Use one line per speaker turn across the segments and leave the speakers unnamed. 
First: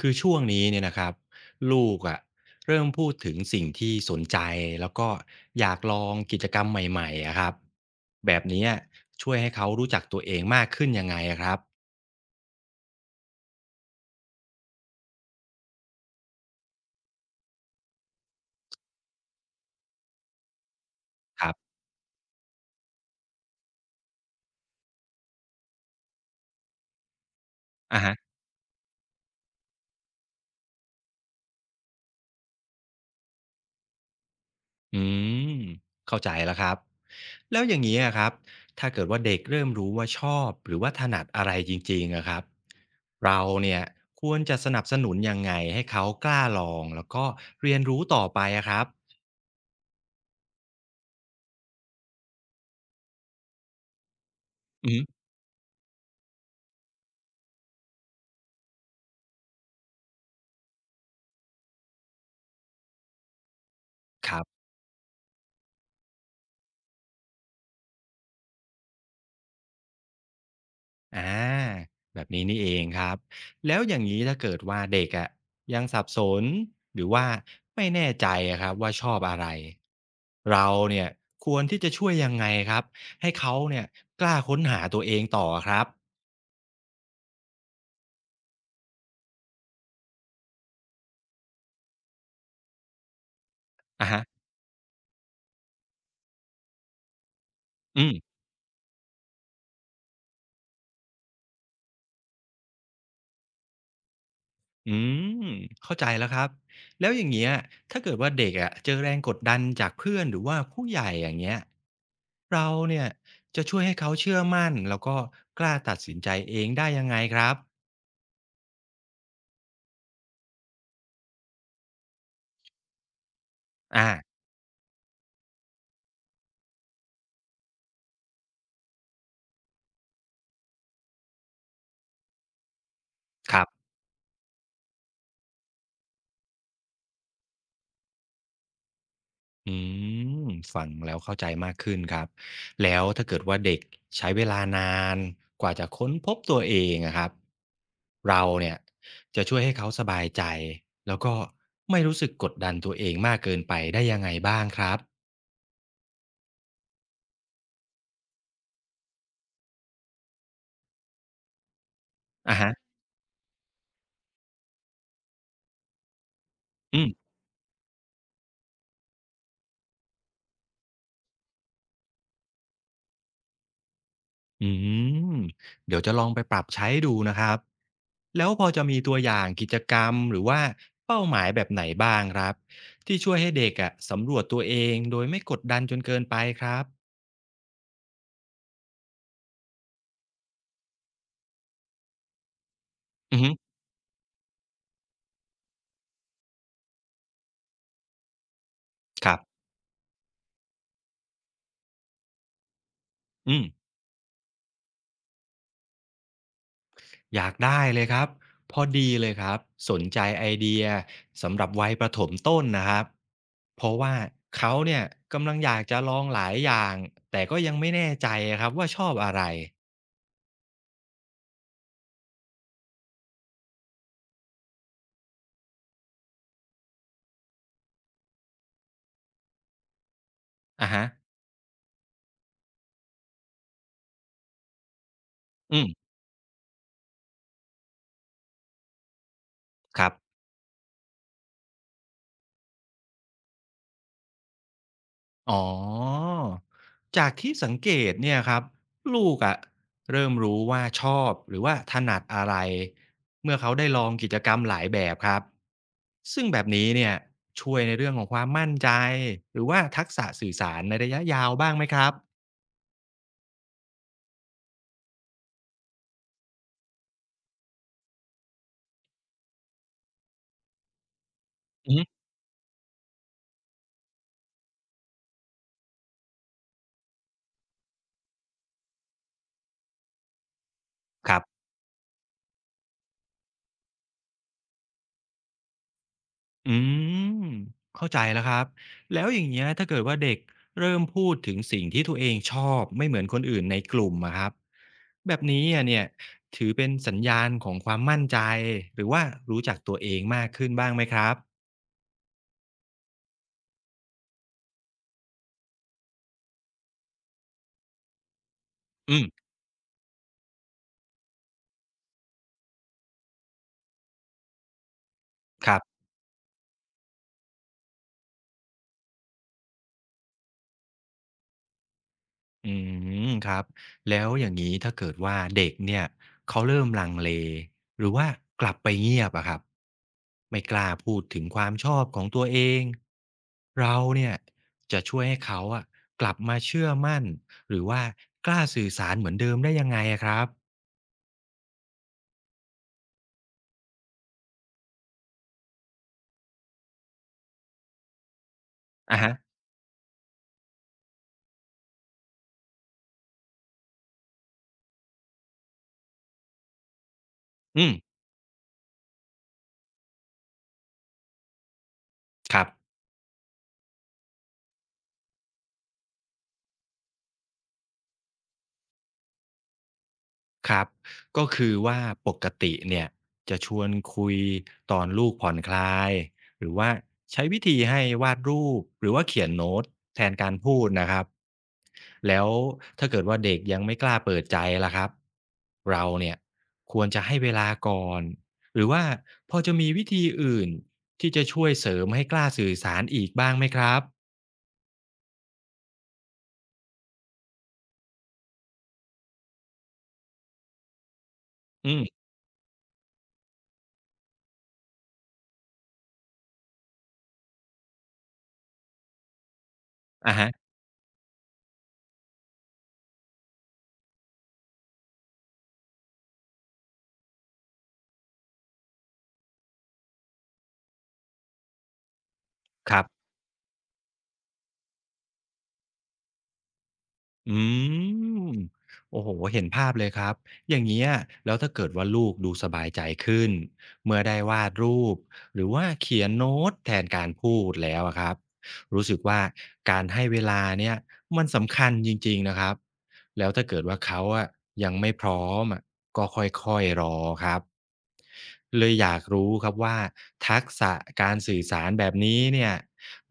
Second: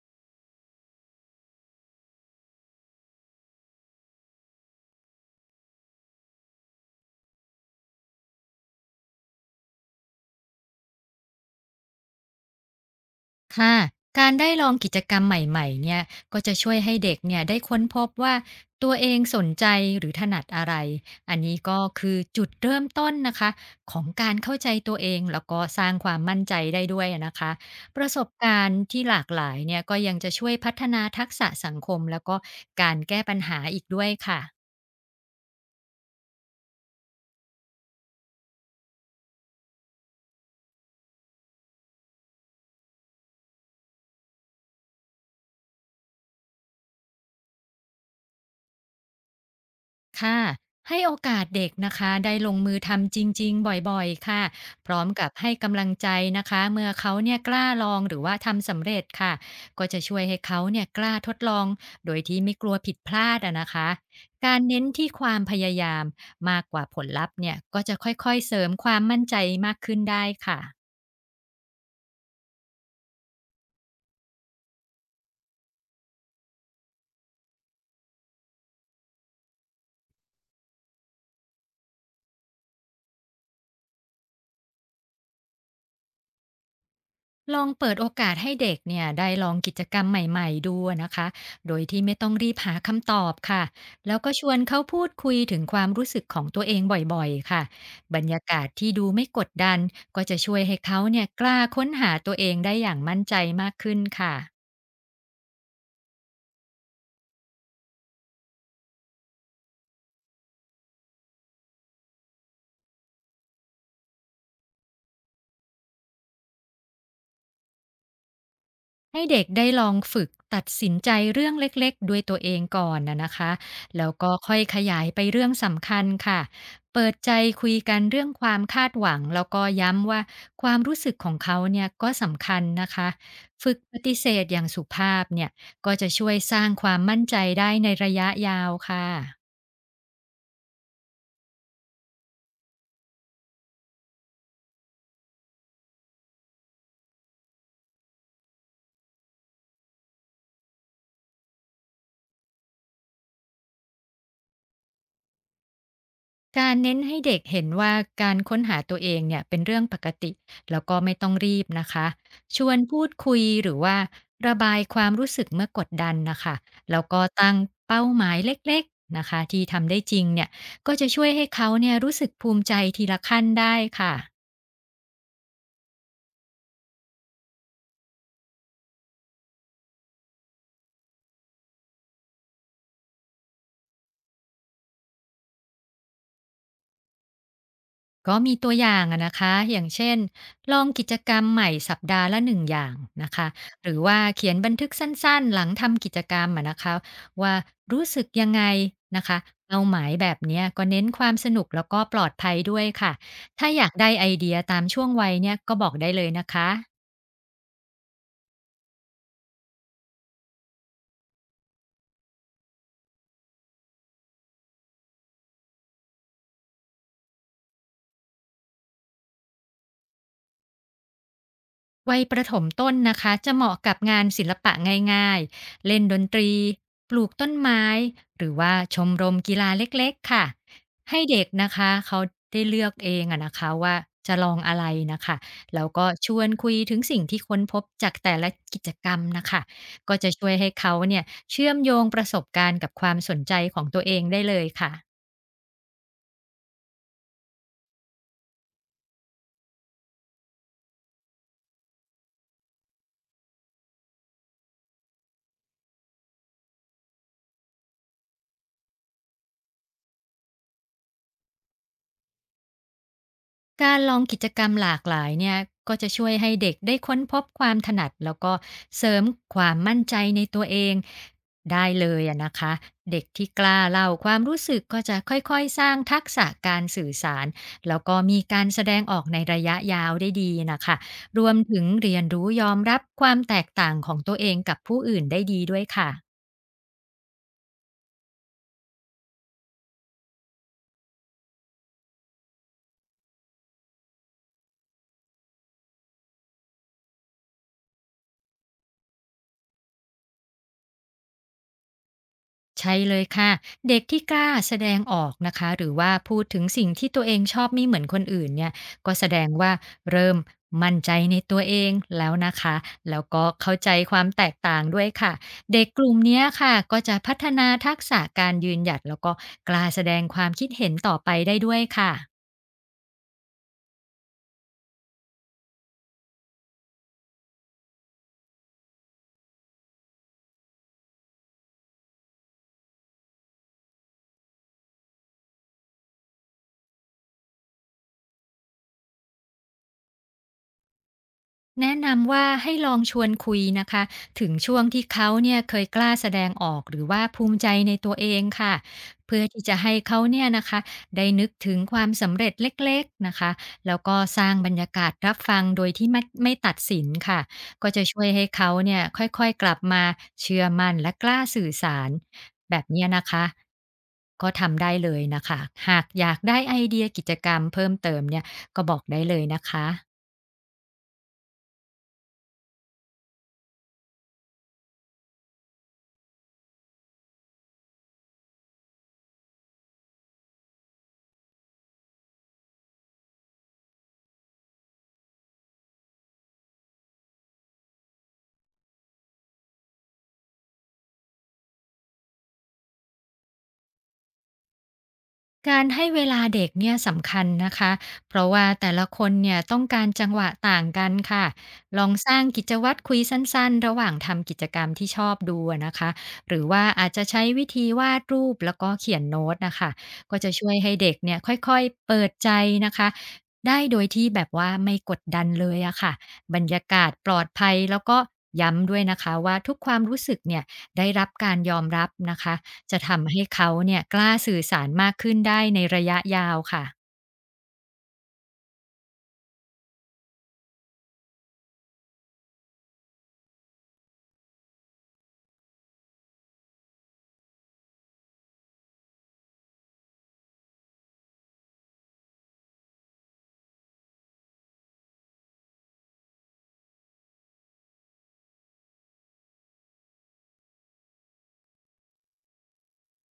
คือช่วงนี้เนี่ยนะครับลูกอะเริ่มพูดถึงสิ่งที่สนใจแล้วก็อยากลองกิจกรรมใหม่ๆอะครับแบบนี้อะช่วยให้เขารู้จักตัวเองมากขึ้นยังไงอะครับ
ค่ะการได้ลองกิจกรรมใหม่ๆเนี่ยก็จะช่วยให้เด็กเนี่ยได้ค้นพบว่าตัวเองสนใจหรือถนัดอะไรอัน
ครั
นี้
บ
ก็คือจุดเริ่มต้นนะคะของการเข้าใจตัวเองแล้วก็สร้างความมั่นใจได้ด้วยนะคะป
อ่ะ
ระ
ฮะ
สบการณ์ที่หลากหลายเนี่ยก็ยังจะช่วยพัฒนาทักษะสังคมแล้วก็การแก้ปัญหาอีกด้วยค่ะ
อืมเข้าใจแล้วครับแล้วอย่างนี้อะครับถ้าเกิดว่าเด็กเริ่มรู้ว่าชอบหรือว่าถนัดอะไรจริงๆอะครับเราเนี่ยควรจะสนับสนุนยังไงให้เขากล้าลองแล้วก็เรียนรู้ต่อไปอะครับ
ค่ะให้โอกาสเด็กนะคะได้ลงมือทำจริงๆบ่อยๆค่ะพ
อื
ร้อม
ม
กับให้กำลังใจนะคะเมื่อเขาเนี่ยกล้าลองหรือว่าทำสำเร็จค่ะก็จะช่วยให้เขาเนี่ยกล้าทดลองโดยที่ไม่กลัวผิดพลาดอะนะคะ
ครั
การ
บ
เน้นที่ความพยายามมากกว่าผลลัพธ์เนี่ยก็จะค่อยๆเสริมความมั่นใจมากขึ้นได้ค่ะ
อาแบบนี้นี่เองครับแล้วอย่างนี้ถ้าเกิดว่าเด็กอะยังสับสนหรือว่าไม่แน่ใจอะครับว่าชอบอะไรเราเนี่ยควรที่จะช่วยยังไงครับให้เขาเนี่ยกล้าค้นหาตัวเองต่อครับ
ลองเปิดโอกาสให้เด็กเนี่ยได้ลองกิจกรรมใหม่ๆดูนะคะ โดยที่ไม่ต้องรีบหาคำตอบค่ะ
อะ
แล้ว
ฮะ
ก็ชวนเขาพูดคุยถึงความรู้สึกของตัวเองบ่อยๆค่ะ
อื
บรร
ม
ยากาศที่ดูไม่กดดันก็จะช่วยให้เขาเนี่ยกล้าค้นหาตัวเองได้อย่างมั่นใจมากขึ้นค่ะ
อืมเข้าใจแล้วครับแล้วอย่างเงี้ยถ้าเกิดว่าเด็กอะเจอแรงกดดันจากเพื่อนหรือว่าผู้ใหญ่อย่างเงี้ยเราเนี่ยจะช่วยให้เขาเชื่อมั่นแล้วก็กล้าตัดสินใจเองได้ยังไงครับ
ให้เด็กได้ลองฝึกตัดสินใจเรื่องเล็กๆด้วยตัวเองก่อนนะคะแล้
อา
วก็ค่อยขยายไปเรื่องสำคัญค่ะเปิดใจคุยกันเรื่องความคาดหวังแล้วก็ย้ำว่าความรู้สึกของเขาเนี่ยก็สำคัญนะคะ
ครั
ฝึก
บ
ปฏิเสธอย่างสุภาพเนี่ยก็จะช่วยสร้างความมั่นใจได้ในระยะยาวค่ะ
อืมฟังแล้วเข้าใจมากขึ้นครับแล้วถ้าเกิดว่าเด็กใช้เวลานานกว่าจะค้นพบตัวเองอะครับเราเนี่ยจะช่วยให้เขาสบายใจแล้วก็ไม่รู้สึกกดดันตัวเองมากเกินไปได้ยังไงบ้างครับ
การเน้นให้เด็กเห็นว่าการค้นหาตัวเองเนี่ยเป็นเรื่องปกติแล้วก็ไม่ต้องรีบนะคะ
อะ
ชว
ฮะ
นพูดคุยหรือว่าระบายความรู้สึกเมื่อกดดันนะคะแล้
อื
ว
ม
ก็ตั้งเป้าหมายเล็กๆนะคะที่ทำได้จริงเนี่ยก็จะช่วยให้เขาเนี่ยรู้สึกภูมิใจทีละขั้นได้ค่ะ
อืมเดี๋ยวจะลองไปปรับใช้ดูนะครับแล้วพอจะมีตัวอย่างกิจกรรมหรือว่าเป้าหมายแบบไหนบ้างครับที่ช่วยให้เด็กอะสำรวจตัวเองโดยไม่กดดันจนเกินไปครับ
ก็มีตัวอย่างอะนะคะอย่างเช่นลองกิจกรรมใหม่สัปดาห์ละ1อย่างนะ
อือ
คะ
ฮึ
หรือว่าเขียนบันทึกสั้นๆหลังทำกิจกรรมอะนะคะว่ารู้สึกยังไงนะ
ครั
คะ
บ
เป้าหมายแบบเนี้ยก็เน้นความสนุกแล้วก็ปลอดภัยด้วยค่ะ
อืม
ถ้าอยากได้ไอเดียตามช่วงวัยเนี่ยก็บอกได้เลยนะคะ
อยากได้เลยครับพอดีเลยครับสนใจไอเดียสำหรับวัยประถมต้นนะครับเพราะว่าเขาเนี่ยกำลังอยากจะลองหลายอย่างแต่ก็ยังไม่แน่ใจอะครับว่าชอบอะไร
วัยประถมต้นนะคะจะเหมาะกับงานศิลปะง่ายๆเล่นดนตรีปลูกต้นไม้หรือว่าชมรมกีฬาเล็กๆค่ะ
อะฮะ
ให้เด็กนะคะเขาได้เลือกเองอะนะคะว่าจะลองอะไรนะคะ
อื
แล้วก็
ม
ชวนคุยถึงสิ่งที่ค้นพบจากแต่ละกิจกรรมนะคะ
ครั
ก็จะ
บ
ช่วยให้เขาเนี่ยเชื่อมโยงประสบการณ์กับความสนใจของตัวเองได้เลยค่ะ
อ๋อ จากที่สังเกตเนี่ยครับลูกอะเริ่มรู้ว่าชอบหรือว่าถนัดอะไรเมื่อเขาได้ลองกิจกรรมหลายแบบครับซึ่งแบบนี้เนี่ยช่วยในเรื่องของความมั่นใจหรือว่าทักษะสื่อสารในระยะยาวบ้างไหมครับ
การลองกิจกรรมหลากหลายเนี่ยก็จะช่วยให้เด็กได้ค้นพบความถนัดแล้วก็เสริมความมั่นใจในตัวเองได้
อื
เล
ม
ยอะนะคะเด็กที่กล้าเล่าความรู้สึกก็จะค่อยๆสร้างทักษะการสื่อสารแล้วก็มีการแสดงออกในระยะยาวได้ดีนะคะ
ครั
รวม
บ
ถึงเรียนรู้ยอมรับความแตกต่างของตัวเองกับผู้อื่นได้ดีด้วยค่ะ
อืมเข้าใจแล้วครับแล้วอย่างเงี้ยถ้าเกิดว่าเด็กเริ่มพูดถึงสิ่งที่ตัวเองชอบไม่เหมือนคนอื่นในกลุ่มอะครับแบบนี้อะเนี่ยถือเป็นสัญญาณของความมั่นใจหรือว่ารู้จักตัวเองมากขึ้นบ้างไหมครับ
ใช่เลยค่ะเด็กที่กล้าแสดงออกนะคะหรือว่าพูดถึงสิ่งที่ตัวเองชอบไม่เหมือนคนอื่นเนี่ยก็
อื
แส
ม
ดงว่าเริ่มมั่นใจในตัวเองแล้วนะคะแล้วก็เข้าใจความแตกต่างด้วยค่ะ
ครั
เด็กก
บ
ลุ่มเนี้ยค่ะก็จะพัฒนาทักษะการยืนหยัดแล้วก็กล้าแสดงความคิดเห็นต่อไปได้ด้วยค่ะ
อืมครับแล้วอย่างนี้ถ้าเกิดว่าเด็กเนี่ยเขาเริ่มลังเลหรือว่ากลับไปเงียบอะครับไม่กล้าพูดถึงความชอบของตัวเองเราเนี่ยจะช่วยให้เขาอะกลับมาเชื่อมั่นหรือว่ากล้าสื่อสารเหมือนเดิมได้ยังไงอะครับ
แนะนำว่าให้ลองชวนคุยนะคะถึงช่วงที่เขาเนี่ยเคยกล้าแสดงออกหรือว่าภูมิใจในตัวเองค่ะ
อะฮะ
เพื่อที่จะให้เขาเนี่ยนะคะได้นึกถึงความสำเร็จเล็กๆนะคะแล้วก็สร้างบรรยากาศรับฟังโดยที่ไม่ตัดสินค่ะ
อื
ก็
ม
จะช่วยให้เขาเนี่ยค่อยๆกลับมาเชื่อมั่นและกล้าสื่อสาร
ครับ
แบบเนี้ยนะคะก็ทำได้เลยนะคะหากอยากได้ไอเดียกิจกรรมเพิ่มเติมเนี่ยก็บอกได้เลยนะคะ
ครับก็คือว่าปกติเนี่ยจะชวนคุยตอนลูกผ่อนคลายหรือว่าใช้วิธีให้วาดรูปหรือว่าเขียนโน้ตแทนการพูดนะครับแล้วถ้าเกิดว่าเด็กยังไม่กล้าเปิดใจล่ะครับเราเนี่ยควรจะให้เวลาก่อนหรือว่าพอจะมีวิธีอื่นที่จะช่วยเสริมให้กล้าสื่อสารอีกบ้างไหมครับ
การให้เวลาเด็กเนี่ยสำคัญนะคะ เพราะว่าแต่ละคนเนี่ยต้องการจังหวะต่างกันค่ะ
อื
ลอง
ม
สร้างกิจวัตรคุยสั้นๆระหว่างทำกิจกรรมที่ชอบดูอะนะคะ หรือว่าอาจจะใช้วิธีวาดรูปแล้วก็เขียนโน้ตนะคะ
อ่ะ
ก็
ฮะ
จะช่วยให้เด็กเนี่ยค่อยๆเปิดใจนะคะได้โดยที่แบบว่าไม่กดดันเลยอะค่ะบรรยากาศปลอดภัยแล้วก็ย้ำด้วยนะคะว่าทุกความรู้สึกเนี่ยได้รับการยอมรับนะคะ
ค
จะ
รับ
ทำให้เขาเนี่ยกล้าสื่อสารมากขึ้นได้ในระยะยาวค่ะ
อืมโอ้โฮเห็นภาพเลยครับอย่างเงี้ยแล้วถ้าเกิดว่าลูกดูสบายใจขึ้นเมื่อได้วาดรูปหรือว่าเขียนโน้ตแทนการพูดแล้วอะครับรู้สึกว่าการให้เวลาเนี่ยมันสำคัญจริงๆนะครับแล้วถ้าเกิดว่าเขาอะยังไม่พร้อมอะก็ค่อยๆรอครับเลยอยากรู้ครับว่าทักษะการสื่อสารแบบนี้เนี่ย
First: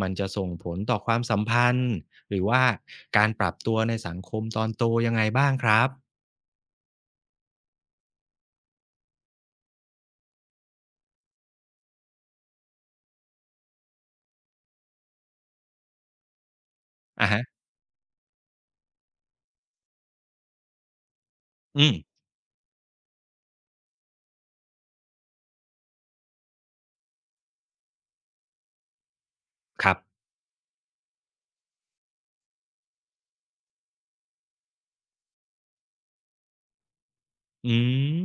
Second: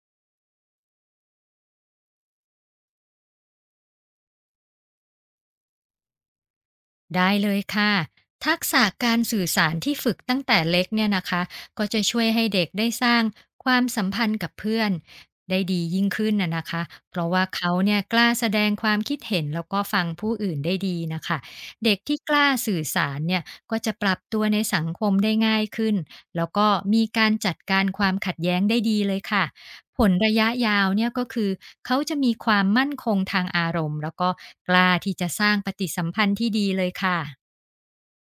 มันจะส่งผลต่อความสัมพันธ์ หรือว่าการปรับตัวในสังคมตอนโตยังไงบ้างครับ
ได้เลยค่ะทักษะการสื่อสารที่ฝึกตั้งแต่เล็กเนี่ยนะคะก็จะช่วยให้เด็กได้สร้างความสัมพันธ์กับเพื่อนได้ดียิ่งขึ้นนะคะเพ
อะ
ราะว่า
ฮะ
เขาเนี่ยกล้าแสดงความคิดเห็นแล้วก็ฟังผู้อื่นได้ดีนะคะ
อื
เด็
ม
กที่กล้าสื่อสารเนี่ยก็จะปรับตัวในสังคมได้ง่ายขึ้นแล้วก็มีการจัดการความขัดแย้งได้ดีเลยค่ะ
ครับ
ผลระยะยาวเนี่ยก็คือเขาจะมีความมั่นคงทางอารมณ์แล้วก็กล้าที่จะสร้างปฏิสัมพันธ์ที่ดีเลยค่ะ
อืม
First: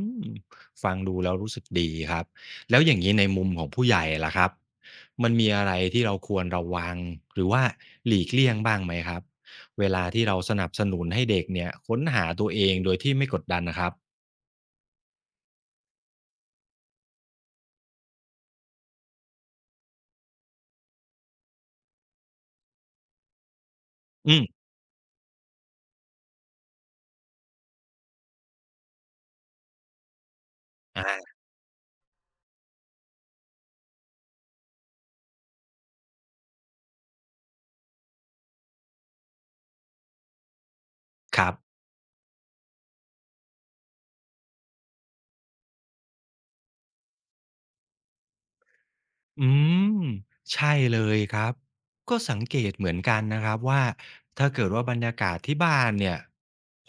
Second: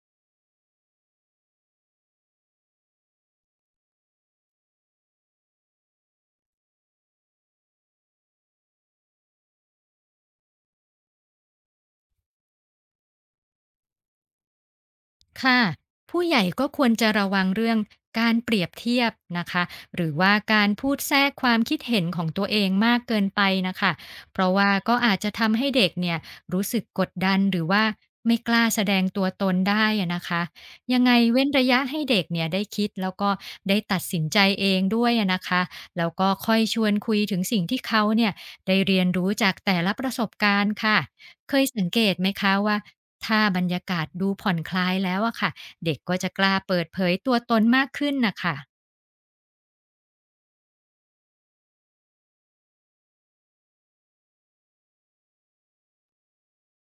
ฟังดูแล้วรู้สึกดีครับ แล้วอย่างงี้ในมุมของผู้ใหญ่ล่ะครับมันมีอะไรที่เราควรระวังหรือว่าหลีกเลี่ยงบ้างไหมครับเวลาที่เราสนับสนุนให้เด็กเนี่ยค้นหาตัวเองโดยที่ไม่กดดันน่ะครับ
ค่ะผู้ใหญ่ก็ควรจะระวังเรื่องการเปรียบเทียบนะคะหรือว่าการพูดแทรกความคิดเห็นของตัวเองมากเกินไปนะคะ
อื
เพ
ม
ราะว่าก็อาจจะทำให้เด็กเนี่ยรู้สึกกดดันหรือว่าไม่กล้าแสดงตัวตนได้อะนะคะยัง
อา
ไงเว้นระยะให้เด็กเนี่ยได้คิดแล้วก็ได้ตัดสินใจเองด้วยอะนะคะแล้วก็ค่อยชวนคุยถึงสิ่งที่เขาเนี่ยได้เรียนรู้จากแต่ละประสบการณ์ค่ะ
ครั
เคย
บ
สังเกตไหมคะว่า ถ้าบรรยากาศดูผ่อนคลายแล้วอะค่ะเด็กก็จะกล้าเปิดเผยตัวตนมากขึ้นน่ะค่ะ
อืมใช่เลยครับก็สังเกตเหมือนกันนะครับว่าถ้าเกิดว่าบรรยากาศที่บ้านเนี่ย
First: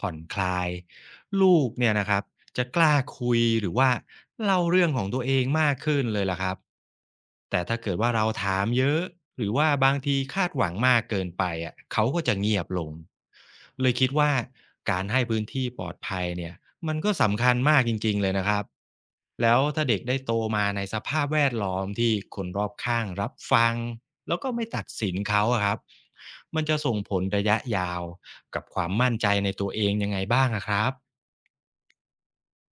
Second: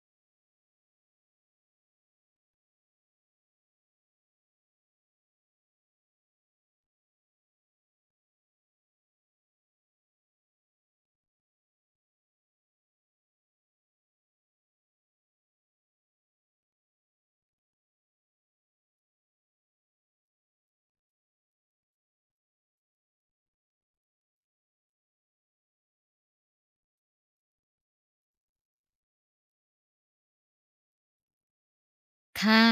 ผ่อนคลายลูกเนี่ยนะครับ จะกล้าคุยหรือว่าเล่าเรื่องของตัวเองมากขึ้นเลยล่ะครับแต่ถ้าเกิดว่าเราถามเยอะหรือว่าบางทีคาดหวังมากเกินไปอ่ะเขาก็จะเงียบลงเลยคิดว่าการให้พื้นที่ปลอดภัยเนี่ยมันก็สำคัญมากจริงๆเลยนะครับแล้วถ้าเด็กได้โตมาในสภาพแวดล้อมที่คนรอบข้างรับฟังแล้วก็ไม่ตัดสินเขาอะครับมันจะส่งผลระยะยาวกับความมั่นใจในตัวเองยังไงบ้างอะครับ
ค่ะ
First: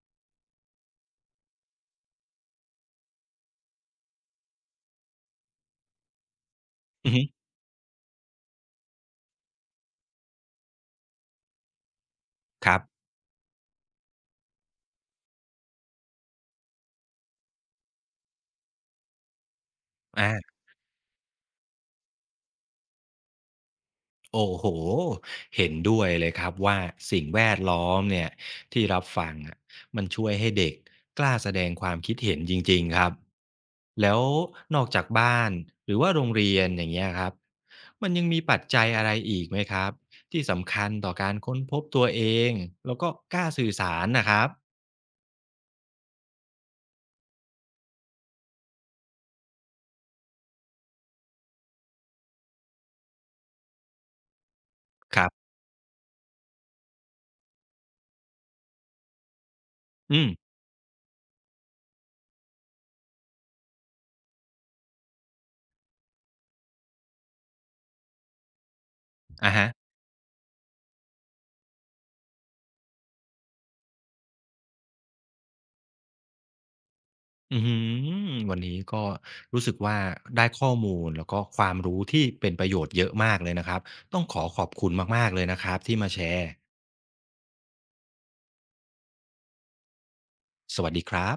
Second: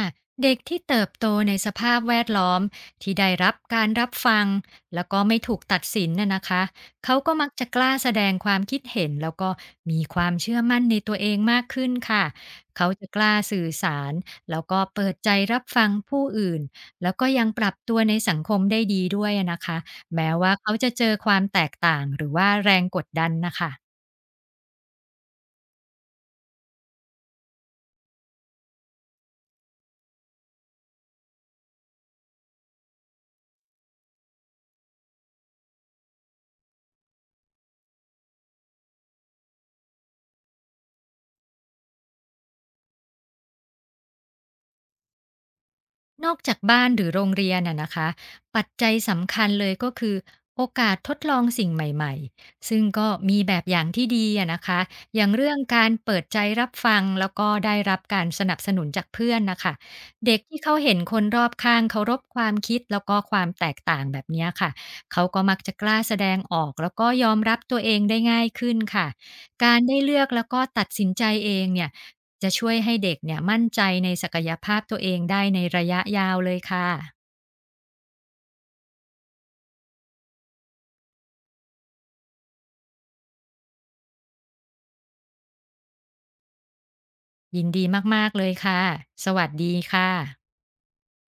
เด็กที่เติบโตในสภาพแวดล้อมที่ได้รับการรับฟังแล้วก็ไม่ถูกตัดสินน่ะนะคะ
อือ
เขา
ฮึ
ก็มักจะกล้าแสดงความคิดเห็นแล้วก็มีความเชื่อมั่นในตัวเองมากขึ้นค่ะ
ครั
เขา
บ
จะกล้าสื่อสารแล้วก็เปิดใจรับฟังผู้อื่นแล้วก็ยังปรับตัวในสังคมได้ดีด้วยอะนะคะแม้
อา
ว่าเขาจะเจอความแตกต่างหรือว่าแรงกดดันนะคะ
โอ้โฮเห็นด้วยเลยครับว่าสิ่งแวดล้อมเนี่ยที่รับฟังอะมันช่วยให้เด็กกล้าแสดงความคิดเห็นจริงๆครับแล้วนอกจากบ้านหรือว่าโรงเรียนอย่างเงี้ยครับมันยังมีปัจจัยอะไรอีกไหมครับที่สำคัญต่อการค้นพบตัวเองแล้วก็กล้าสื่อสารน่ะครับ
นอกจากบ้านหรือโรงเรียนน่ะนะคะปัจจัยสำคัญเลยก็คือโอกาสทดลองสิ่งใหม่ๆซึ่งก็มีแบบอย่างที่ดีอะนะคะอ
ครั
ย่างเรื่
บ
องการเปิดใจรับฟังแล้วก็ได้รับการสนับสนุนจากเพื่อนนะคะ
อืม
เด็กที่เขาเห็นคนรอบข้างเคารพความคิดแล้วก็ความแตกต่างแบบเนี้ยค่ะเขาก็มักจะกล้าแสดงออกแล้วก็ยอมรับตัวเองได้ง่ายขึ้นค่ะ
อะฮะ
การได้เลือกแล้วก็ตัดสินใจเองเนี่ย จะช่วยให้เด็กเนี่ยมั่นใจในศักยภาพตัวเองได้ในระยะยาวเลยค่ะ
อืมวันนี้ก็รู้สึกว่าได้ข้อมูลแล้วก็ความรู้ที่เป็นประโยชน์เยอะมากเลยนะครับต้องขอขอบคุณมากๆเลยนะครับที่มาแชร์
ยินดีมากๆเลยค่ะสวัสดีค่ะ
สวัสดีครับ